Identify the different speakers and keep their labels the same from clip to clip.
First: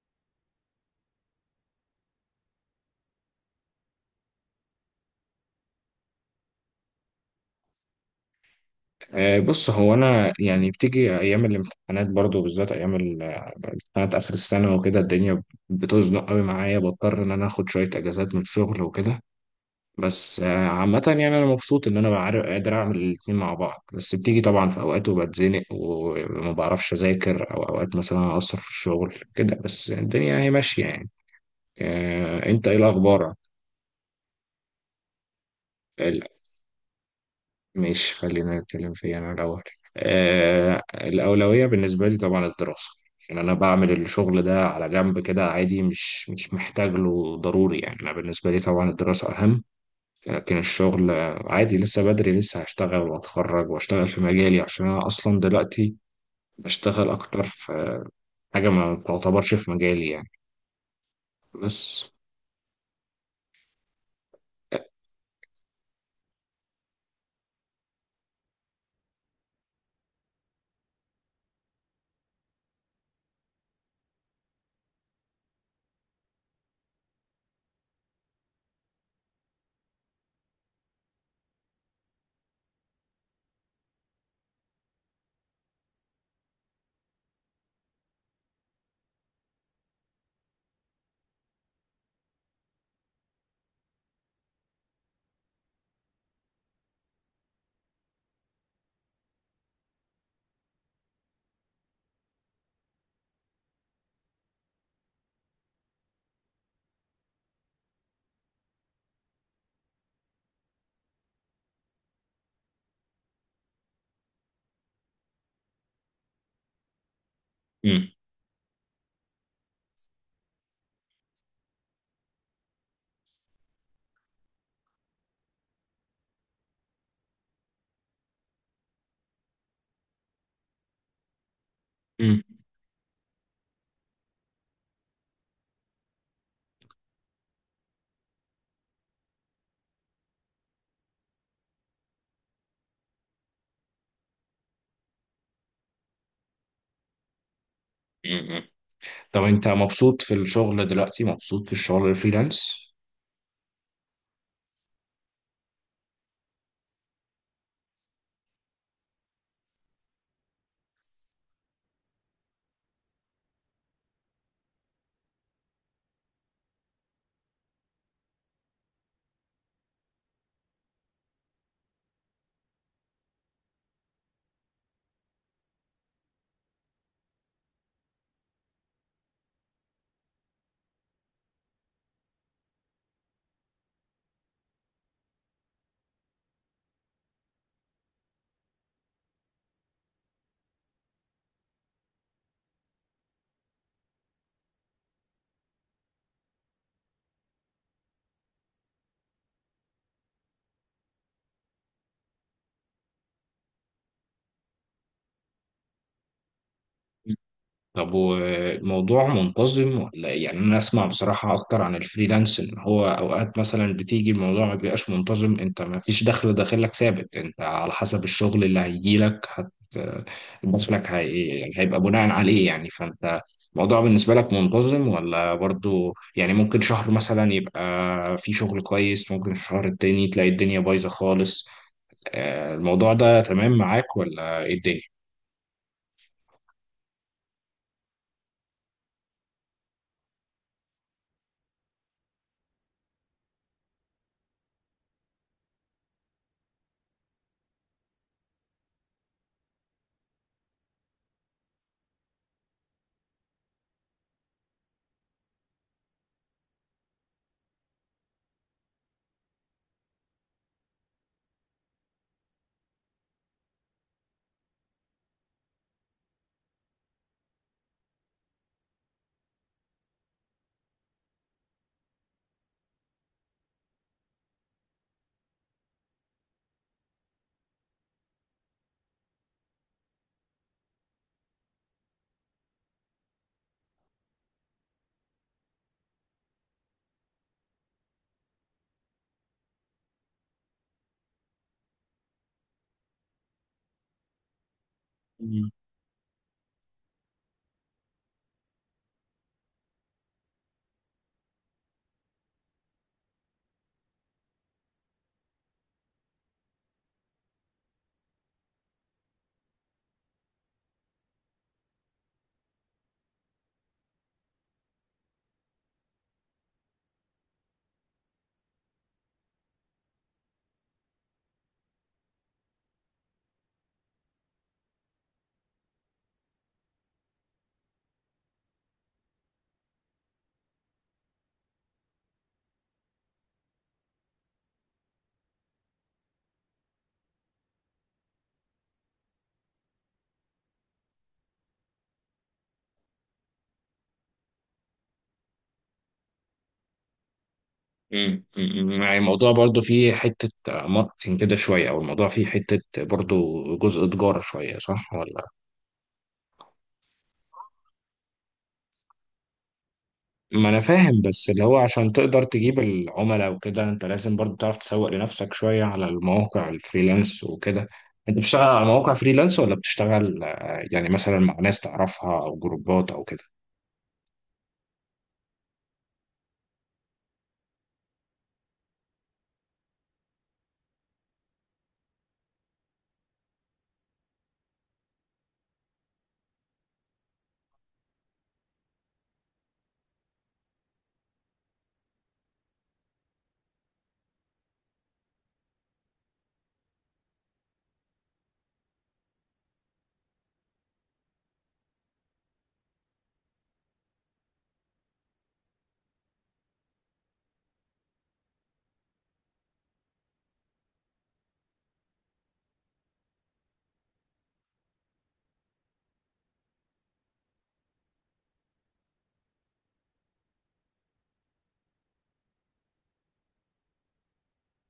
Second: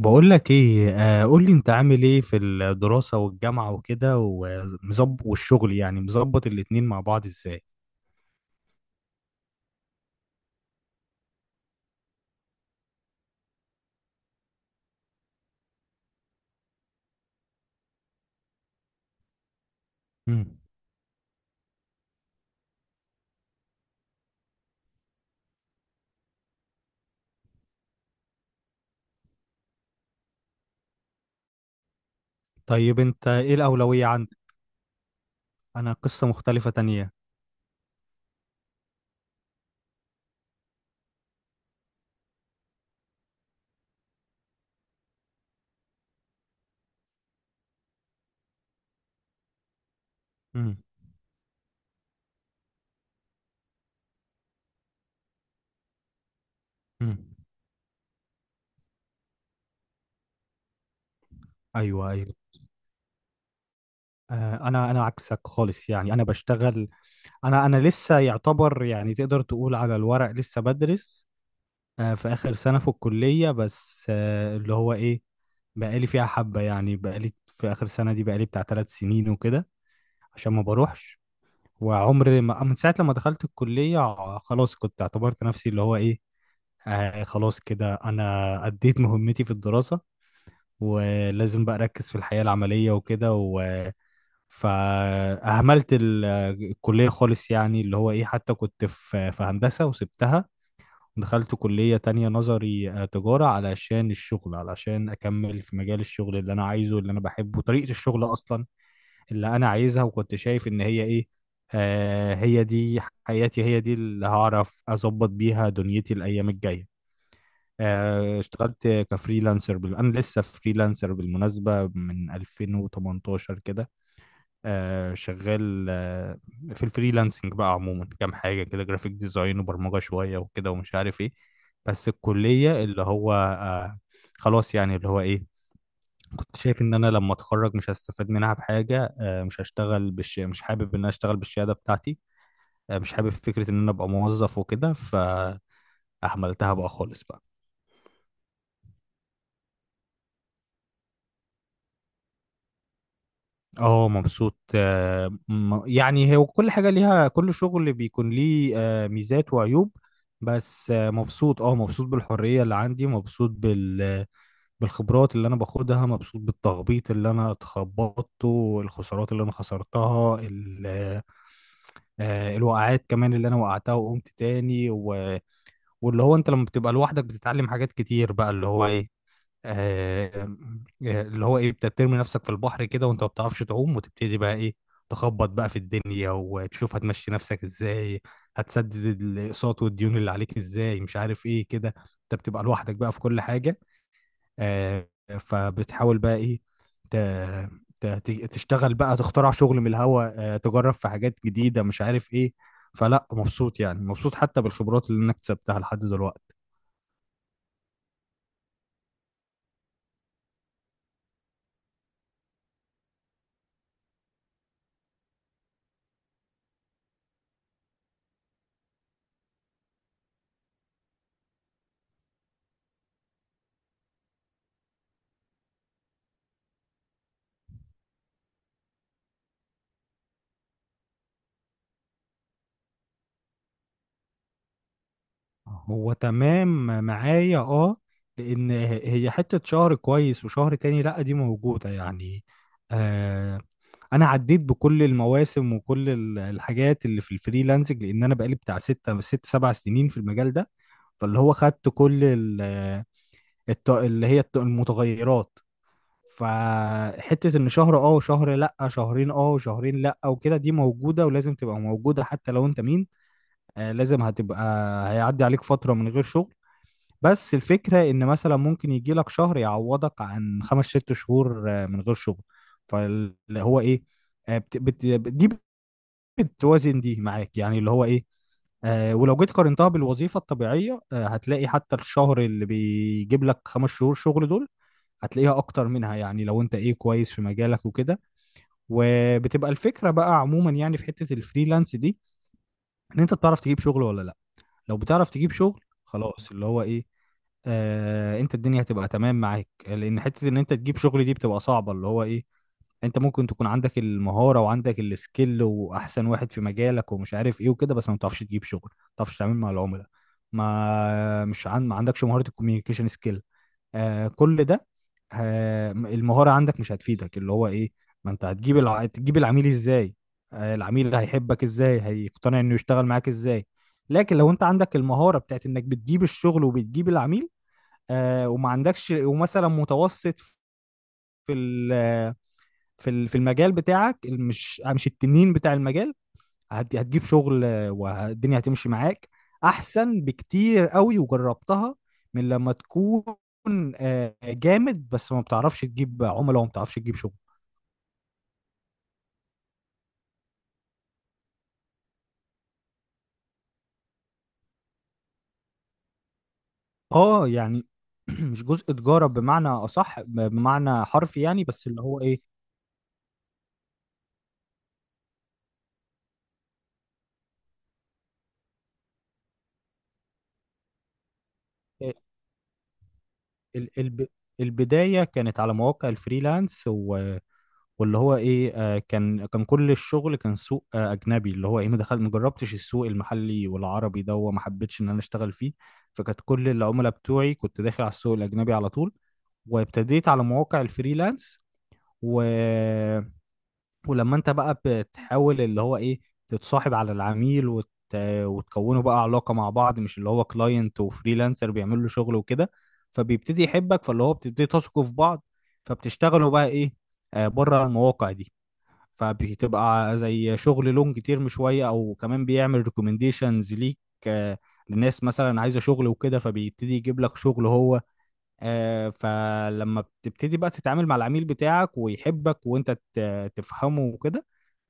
Speaker 1: بقول لك ايه، قول لي انت عامل ايه في الدراسة والجامعة وكده ومظبط، والشغل يعني مظبط الاتنين مع بعض ازاي؟
Speaker 2: بص، هو انا يعني بتيجي ايام الامتحانات برضو، بالذات ايام امتحانات اخر السنه وكده. الدنيا بتزنق قوي معايا، بضطر ان انا اخد شويه اجازات من الشغل وكده. بس
Speaker 1: مم.
Speaker 2: آه، عامه يعني انا مبسوط ان انا بعرف قادر اعمل الاتنين مع بعض. بس بتيجي طبعا في اوقات وبتزنق وما بعرفش اذاكر، او اوقات مثلا اقصر في الشغل كده، بس الدنيا هي ماشيه يعني. انت ايه
Speaker 1: طيب انت
Speaker 2: الاخبار؟
Speaker 1: ايه الأولوية عندك؟ انا قصة مختلفة تانية.
Speaker 2: ماشي، خلينا نتكلم فيها أنا الأول. آه الأولوية بالنسبة لي طبعا الدراسة. يعني أنا بعمل الشغل ده على جنب كده عادي، مش محتاج له ضروري. يعني أنا بالنسبة لي طبعا الدراسة أهم. لكن
Speaker 1: مم.
Speaker 2: الشغل عادي، لسه بدري، لسه هشتغل وأتخرج وأشتغل في مجالي، عشان أنا أصلا دلوقتي بشتغل
Speaker 1: مم.
Speaker 2: أكتر في حاجة ما تعتبرش في مجالي يعني بس.
Speaker 1: ايوه، ايوه. انا عكسك خالص، يعني انا بشتغل. انا لسه يعتبر، يعني تقدر تقول على الورق لسه بدرس. في اخر سنة في الكلية، بس اللي هو ايه، بقالي فيها حبة، يعني بقالي في اخر سنة دي بقالي بتاع 3 سنين وكده، عشان ما بروحش. وعمري ما، من ساعة لما دخلت الكلية خلاص، كنت اعتبرت نفسي اللي هو ايه، خلاص كده انا اديت مهمتي في الدراسة، ولازم بقى اركز في الحياة العملية وكده و فأهملت الكلية خالص، يعني اللي هو ايه، حتى كنت في هندسة وسبتها، ودخلت كلية تانية نظري، تجارة، علشان الشغل، علشان أكمل في مجال الشغل اللي أنا عايزه، اللي أنا بحبه، طريقة الشغل أصلا اللي انا عايزها. وكنت شايف ان هي ايه، هي دي حياتي، هي دي اللي هعرف اظبط بيها دنيتي الايام الجايه.
Speaker 2: مم.
Speaker 1: اشتغلت كفريلانسر انا لسه فريلانسر بالمناسبه من 2018 كده. شغال، في الفريلانسنج بقى عموما كام حاجه كده، جرافيك ديزاين وبرمجه شويه وكده ومش عارف ايه. بس
Speaker 2: مم.
Speaker 1: الكليه اللي هو خلاص، يعني اللي هو ايه، كنت شايف ان انا لما اتخرج مش هستفاد منها بحاجه، آه، مش هشتغل بالش... مش حابب ان انا اشتغل بالشهاده بتاعتي. مش حابب فكره ان انا ابقى موظف وكده، فاهملتها بقى خالص بقى.
Speaker 2: مم. طب أنت مبسوط في الشغل دلوقتي؟ مبسوط في الشغل الفريلانس؟
Speaker 1: اه، مبسوط، يعني هي كل حاجه ليها، كل شغل بيكون ليه ميزات وعيوب. بس مبسوط بالحريه اللي عندي، مبسوط بالخبرات اللي انا باخدها، مبسوط بالتخبيط اللي انا اتخبطته، الخسارات اللي انا خسرتها الوقعات كمان اللي انا وقعتها وقمت تاني واللي هو انت لما بتبقى لوحدك بتتعلم حاجات كتير بقى اللي هو ايه. آه... اللي هو ايه، بترمي نفسك في البحر كده وانت ما بتعرفش تعوم، وتبتدي بقى ايه، تخبط بقى في الدنيا وتشوف هتمشي نفسك ازاي، هتسدد الاقساط والديون اللي عليك ازاي، مش عارف ايه كده. انت بتبقى لوحدك بقى في كل حاجة. آه، فبتحاول بقى ايه ت- تشتغل بقى، تخترع شغل من الهوا، تجرب في حاجات جديدة، مش عارف ايه. فلا، مبسوط يعني، مبسوط حتى بالخبرات اللي انا اكتسبتها لحد دلوقتي.
Speaker 2: طب والموضوع منتظم ولا إيه؟ يعني انا اسمع بصراحة اكتر عن الفريلانس ان هو اوقات مثلا بتيجي الموضوع ما بيبقاش منتظم. انت ما فيش دخل داخلك ثابت، انت على حسب الشغل اللي هيجيلك هت دخلك هي هيبقى بناء عليه يعني، فانت الموضوع بالنسبة لك منتظم ولا برضو؟ يعني ممكن شهر مثلا يبقى في شغل كويس، ممكن الشهر التاني تلاقي الدنيا بايظة خالص. الموضوع ده تمام معاك ولا ايه الدنيا؟
Speaker 1: هو تمام معايا، اه، لان هي حتة شهر كويس وشهر تاني لا، دي موجودة يعني. آه انا عديت بكل المواسم وكل الحاجات اللي في الفريلانسنج، لان انا بقالي بتاع ستة ست سبع سنين في المجال ده. فاللي هو خدت كل ال- الت... اللي هي الت... المتغيرات. فحتة ان شهر اه وشهر لا، شهرين اه وشهرين لا وكده، دي موجودة ولازم تبقى موجودة حتى لو انت مين. لازم هتبقى، هيعدي عليك فترة من غير شغل. بس الفكرة ان مثلا ممكن يجي لك شهر يعوضك عن خمس ست شهور من غير شغل. فاللي هو ايه، آه بت... بت... دي بتوازن دي معاك، يعني اللي هو ايه. ولو جيت قارنتها بالوظيفة الطبيعية، هتلاقي حتى الشهر اللي بيجيب لك 5 شهور شغل دول، هتلاقيها اكتر منها، يعني لو انت ايه، كويس في مجالك وكده. وبتبقى الفكره بقى عموما، يعني في حته الفريلانس دي، ان انت بتعرف تجيب شغل ولا لا. لو بتعرف تجيب شغل، خلاص اللي هو ايه، انت الدنيا هتبقى تمام معاك، لان حته ان انت تجيب شغل دي بتبقى صعبه اللي هو ايه. انت ممكن تكون عندك المهاره وعندك السكيل واحسن واحد في مجالك ومش عارف ايه وكده، بس ما بتعرفش تجيب شغل، ما بتعرفش تتعامل مع العملاء، ما مش عن... ما عندكش مهاره الكوميونيكيشن سكيل. كل ده، المهارة عندك مش هتفيدك، اللي هو ايه، ما انت تجيب العميل ازاي، العميل هيحبك ازاي، هيقتنع انه يشتغل معاك ازاي؟ لكن لو انت عندك المهارة بتاعت انك بتجيب الشغل وبتجيب العميل، وما عندكش، ومثلا متوسط في ال... في المجال بتاعك، مش التنين بتاع المجال، هتجيب شغل، والدنيا هتمشي معاك احسن بكتير قوي، وجربتها من لما تكون جامد بس ما بتعرفش تجيب عملاء وما بتعرفش تجيب شغل.
Speaker 2: مم. مم. يعني الموضوع برضو فيه حتة ماركتينج كده شوية، أو الموضوع فيه حتة برضو جزء تجارة شوية، صح ولا؟
Speaker 1: اه يعني مش جزء تجارة بمعنى أصح،
Speaker 2: ما أنا
Speaker 1: بمعنى
Speaker 2: فاهم،
Speaker 1: حرفي
Speaker 2: بس اللي
Speaker 1: يعني.
Speaker 2: هو
Speaker 1: بس اللي
Speaker 2: عشان
Speaker 1: هو إيه،
Speaker 2: تقدر تجيب العملاء وكده أنت لازم برضو تعرف تسوق لنفسك شوية على المواقع الفريلانس وكده. أنت بتشتغل على مواقع فريلانس ولا بتشتغل يعني مثلا مع ناس
Speaker 1: آه،
Speaker 2: تعرفها أو جروبات أو كده؟
Speaker 1: ال- الب- البداية كانت على مواقع الفريلانس. واللي هو ايه، كان كل الشغل كان سوق اجنبي، اللي هو ايه، ما دخل، ما جربتش السوق المحلي والعربي ده، وما حبيتش ان انا اشتغل فيه. فكانت كل العملاء بتوعي كنت داخل على السوق الاجنبي على طول. وابتديت على مواقع الفريلانس. و... ولما انت بقى بتحاول اللي هو ايه، تتصاحب على العميل وتكونوا بقى علاقة مع بعض، مش اللي هو كلاينت وفريلانسر بيعمل له شغل وكده. فبيبتدي يحبك، فاللي هو بتبتدي تثقوا في بعض، فبتشتغلوا بقى ايه، بره المواقع دي. فبتبقى زي شغل لونج تيرم شويه، او كمان بيعمل ريكومنديشنز ليك، آه، لناس مثلا عايزه شغل وكده، فبيبتدي يجيب لك شغل هو. فلما بتبتدي بقى تتعامل مع العميل بتاعك ويحبك، وانت تفهمه وكده،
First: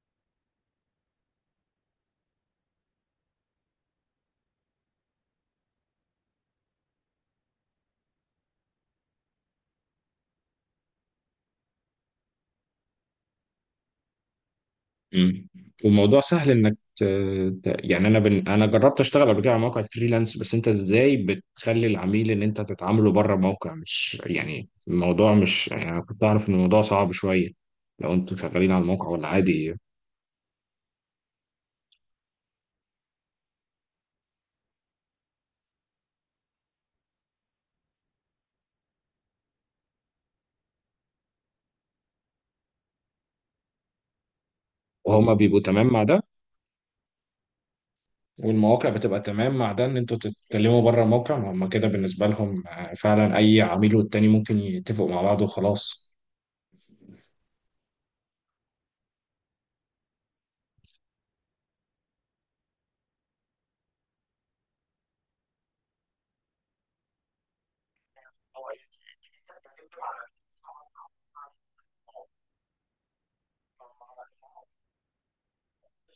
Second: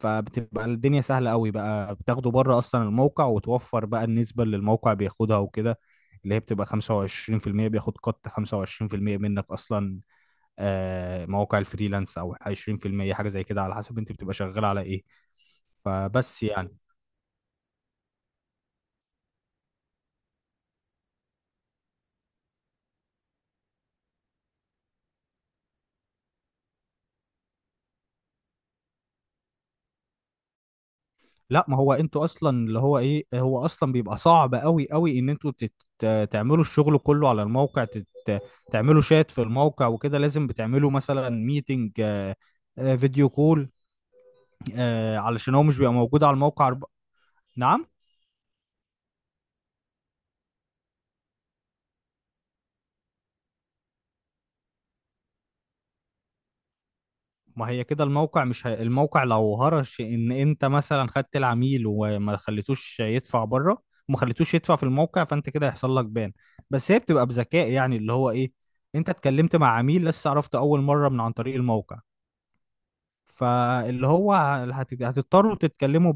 Speaker 1: فبتبقى الدنيا سهله قوي بقى، بتاخده بره اصلا الموقع، وتوفر بقى النسبه اللي الموقع بياخدها وكده، اللي هي بتبقى 25%. بياخد قط 25% منك اصلا، مواقع الفريلانس، او 20% حاجه زي كده، على حسب انت بتبقى شغال على ايه.
Speaker 2: مم. والموضوع
Speaker 1: فبس
Speaker 2: سهل انك
Speaker 1: يعني.
Speaker 2: يعني انا جربت اشتغل قبل كده على موقع فريلانس، بس انت ازاي بتخلي العميل ان انت تتعامله بره الموقع؟ مش يعني الموضوع، مش يعني انا كنت اعرف ان الموضوع صعب شويه، لو انتوا شغالين على الموقع ولا عادي؟
Speaker 1: لا، ما هو انتوا اصلا اللي هو ايه، هو اصلا بيبقى صعب قوي قوي ان انتوا تعملوا الشغل كله على الموقع، تعملوا شات في الموقع وكده، لازم بتعملوا مثلا ميتنج، فيديو كول،
Speaker 2: وهما
Speaker 1: علشان
Speaker 2: بيبقوا
Speaker 1: هو مش
Speaker 2: تمام
Speaker 1: بيبقى
Speaker 2: مع ده؟
Speaker 1: موجود على الموقع نعم.
Speaker 2: والمواقع بتبقى تمام مع ده ان انتوا تتكلموا بره الموقع؟ ما هما كده بالنسبه لهم فعلا، اي عميل والتاني ممكن يتفقوا مع بعض وخلاص.
Speaker 1: ما هي كده الموقع مش هي... الموقع، لو هرش ان انت مثلا خدت العميل وما خليتوش يدفع بره، وما خليتوش يدفع في الموقع، فانت كده هيحصل لك بان. بس هي بتبقى بذكاء، يعني اللي هو ايه، انت اتكلمت مع عميل لسه عرفت اول مره من عن طريق الموقع، فاللي هو هتضطروا تتكلموا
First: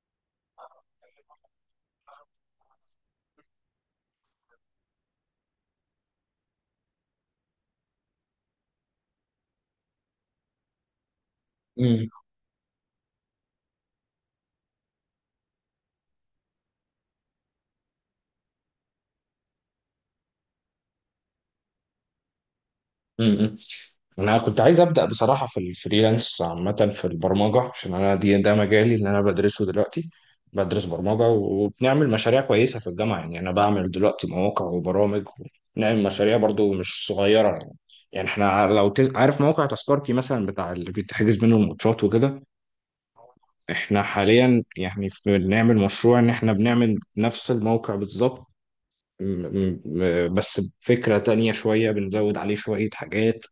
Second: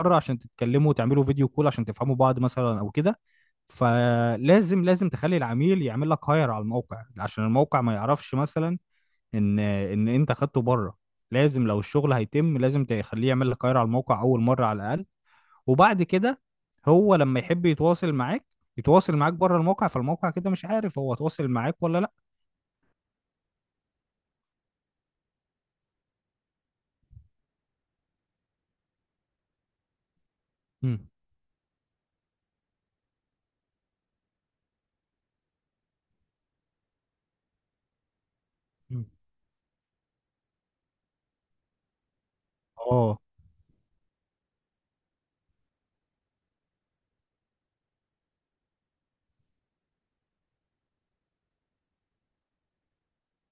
Speaker 1: بره، عشان تتكلموا وتعملوا فيديو كول عشان تفهموا بعض مثلا او كده. فلازم، لازم تخلي العميل يعمل لك هاير على الموقع، عشان الموقع ما يعرفش مثلا ان انت خدته بره. لازم لو
Speaker 2: مم.
Speaker 1: الشغل هيتم لازم تخليه يعمل لك كاير على الموقع اول مره على الاقل. وبعد كده، هو لما يحب يتواصل معاك، يتواصل معاك بره الموقع، فالموقع كده مش عارف هو تواصل معاك ولا لا.
Speaker 2: مم. انا كنت عايز ابدا بصراحه في الفريلانس عامه، في البرمجه، عشان انا دي ده مجالي اللي انا بدرسه دلوقتي. بدرس
Speaker 1: مم.
Speaker 2: برمجه وبنعمل مشاريع كويسه في الجامعه. يعني انا بعمل دلوقتي مواقع وبرامج، ونعمل مشاريع برضو مش صغيره يعني. يعني احنا لو
Speaker 1: مم.
Speaker 2: عارف موقع تذكرتي مثلا بتاع اللي بتحجز منه الماتشات وكده؟
Speaker 1: اه.
Speaker 2: احنا حاليا يعني بنعمل مشروع ان احنا بنعمل نفس الموقع بالظبط. م- بس بفكرة تانية شوية، بنزود عليه شوية حاجات،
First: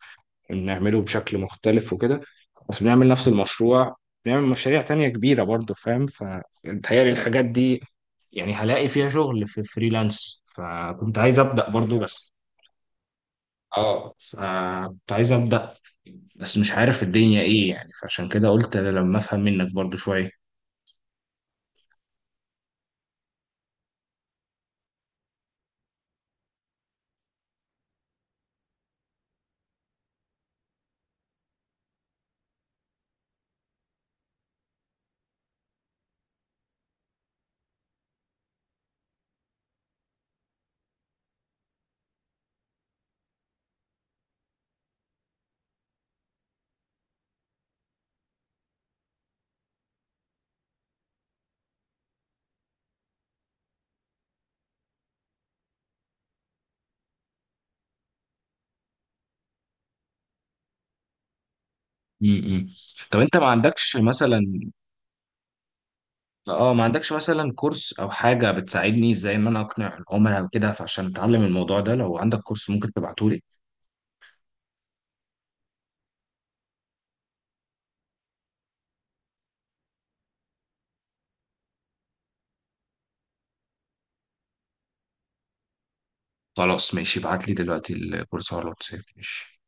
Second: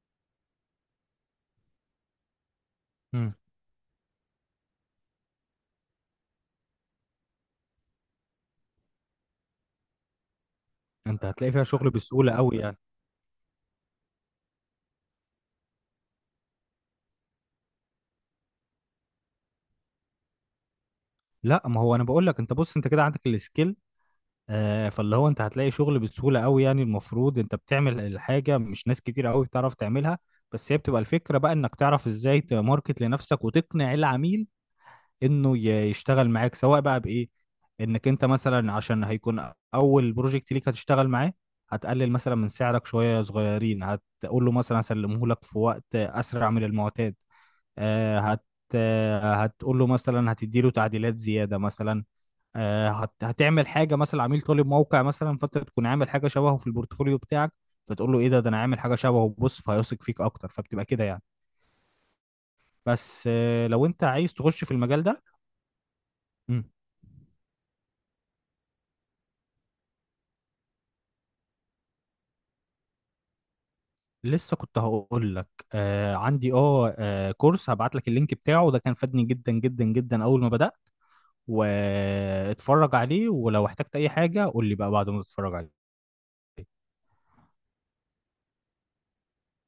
Speaker 2: نعمله بشكل مختلف وكده، بس بنعمل نفس
Speaker 1: مم.
Speaker 2: المشروع. بنعمل مشاريع تانية كبيرة برضه فاهم. فبتهيألي الحاجات دي، يعني هلاقي فيها شغل في فريلانس، فكنت
Speaker 1: انت
Speaker 2: عايز
Speaker 1: هتلاقي فيها
Speaker 2: أبدأ
Speaker 1: شغل
Speaker 2: برضه
Speaker 1: بسهوله
Speaker 2: بس.
Speaker 1: قوي يعني.
Speaker 2: اه فكنت عايز أبدأ، بس مش عارف الدنيا ايه يعني، فعشان كده قلت لما افهم منك برضه شوية.
Speaker 1: لا، ما هو انا بقول لك، انت بص انت كده عندك السكيل، فاللي هو انت هتلاقي شغل بسهوله قوي يعني. المفروض انت بتعمل الحاجه مش ناس كتير قوي بتعرف تعملها. بس هي بتبقى الفكره بقى انك تعرف ازاي تماركت لنفسك وتقنع العميل انه يشتغل معاك، سواء بقى بايه، انك انت مثلا، عشان هيكون اول بروجكت ليك هتشتغل معاه، هتقلل مثلا من سعرك شويه صغيرين، هتقول له مثلا هسلمه لك في وقت اسرع من المعتاد، آه، هت آه، هتقول له مثلا هتدي له تعديلات زياده مثلا. هتعمل حاجه مثلا عميل طالب موقع مثلا، فانت تكون عامل حاجه شبهه في البورتفوليو بتاعك، فتقول له ايه ده، ده انا عامل حاجه شبهه بص، فهيثق فيك اكتر، فبتبقى كده يعني.
Speaker 2: امم طب
Speaker 1: بس
Speaker 2: انت ما
Speaker 1: لو
Speaker 2: عندكش
Speaker 1: انت عايز
Speaker 2: مثلا،
Speaker 1: تخش في المجال ده. مم.
Speaker 2: اه ما عندكش مثلا كورس او حاجة بتساعدني ازاي ان انا اقنع العملاء وكده، فعشان اتعلم الموضوع ده لو عندك كورس ممكن تبعته لي؟
Speaker 1: لسه كنت هقول لك، عندي، كورس هبعت لك اللينك بتاعه، ده كان فادني جدا جدا جدا اول ما بدأت. واتفرج عليه، ولو احتجت اي حاجة قول لي بقى بعد ما تتفرج
Speaker 2: خلاص
Speaker 1: عليه.
Speaker 2: ماشي، ابعت لي دلوقتي الكورس على الواتساب، ماشي.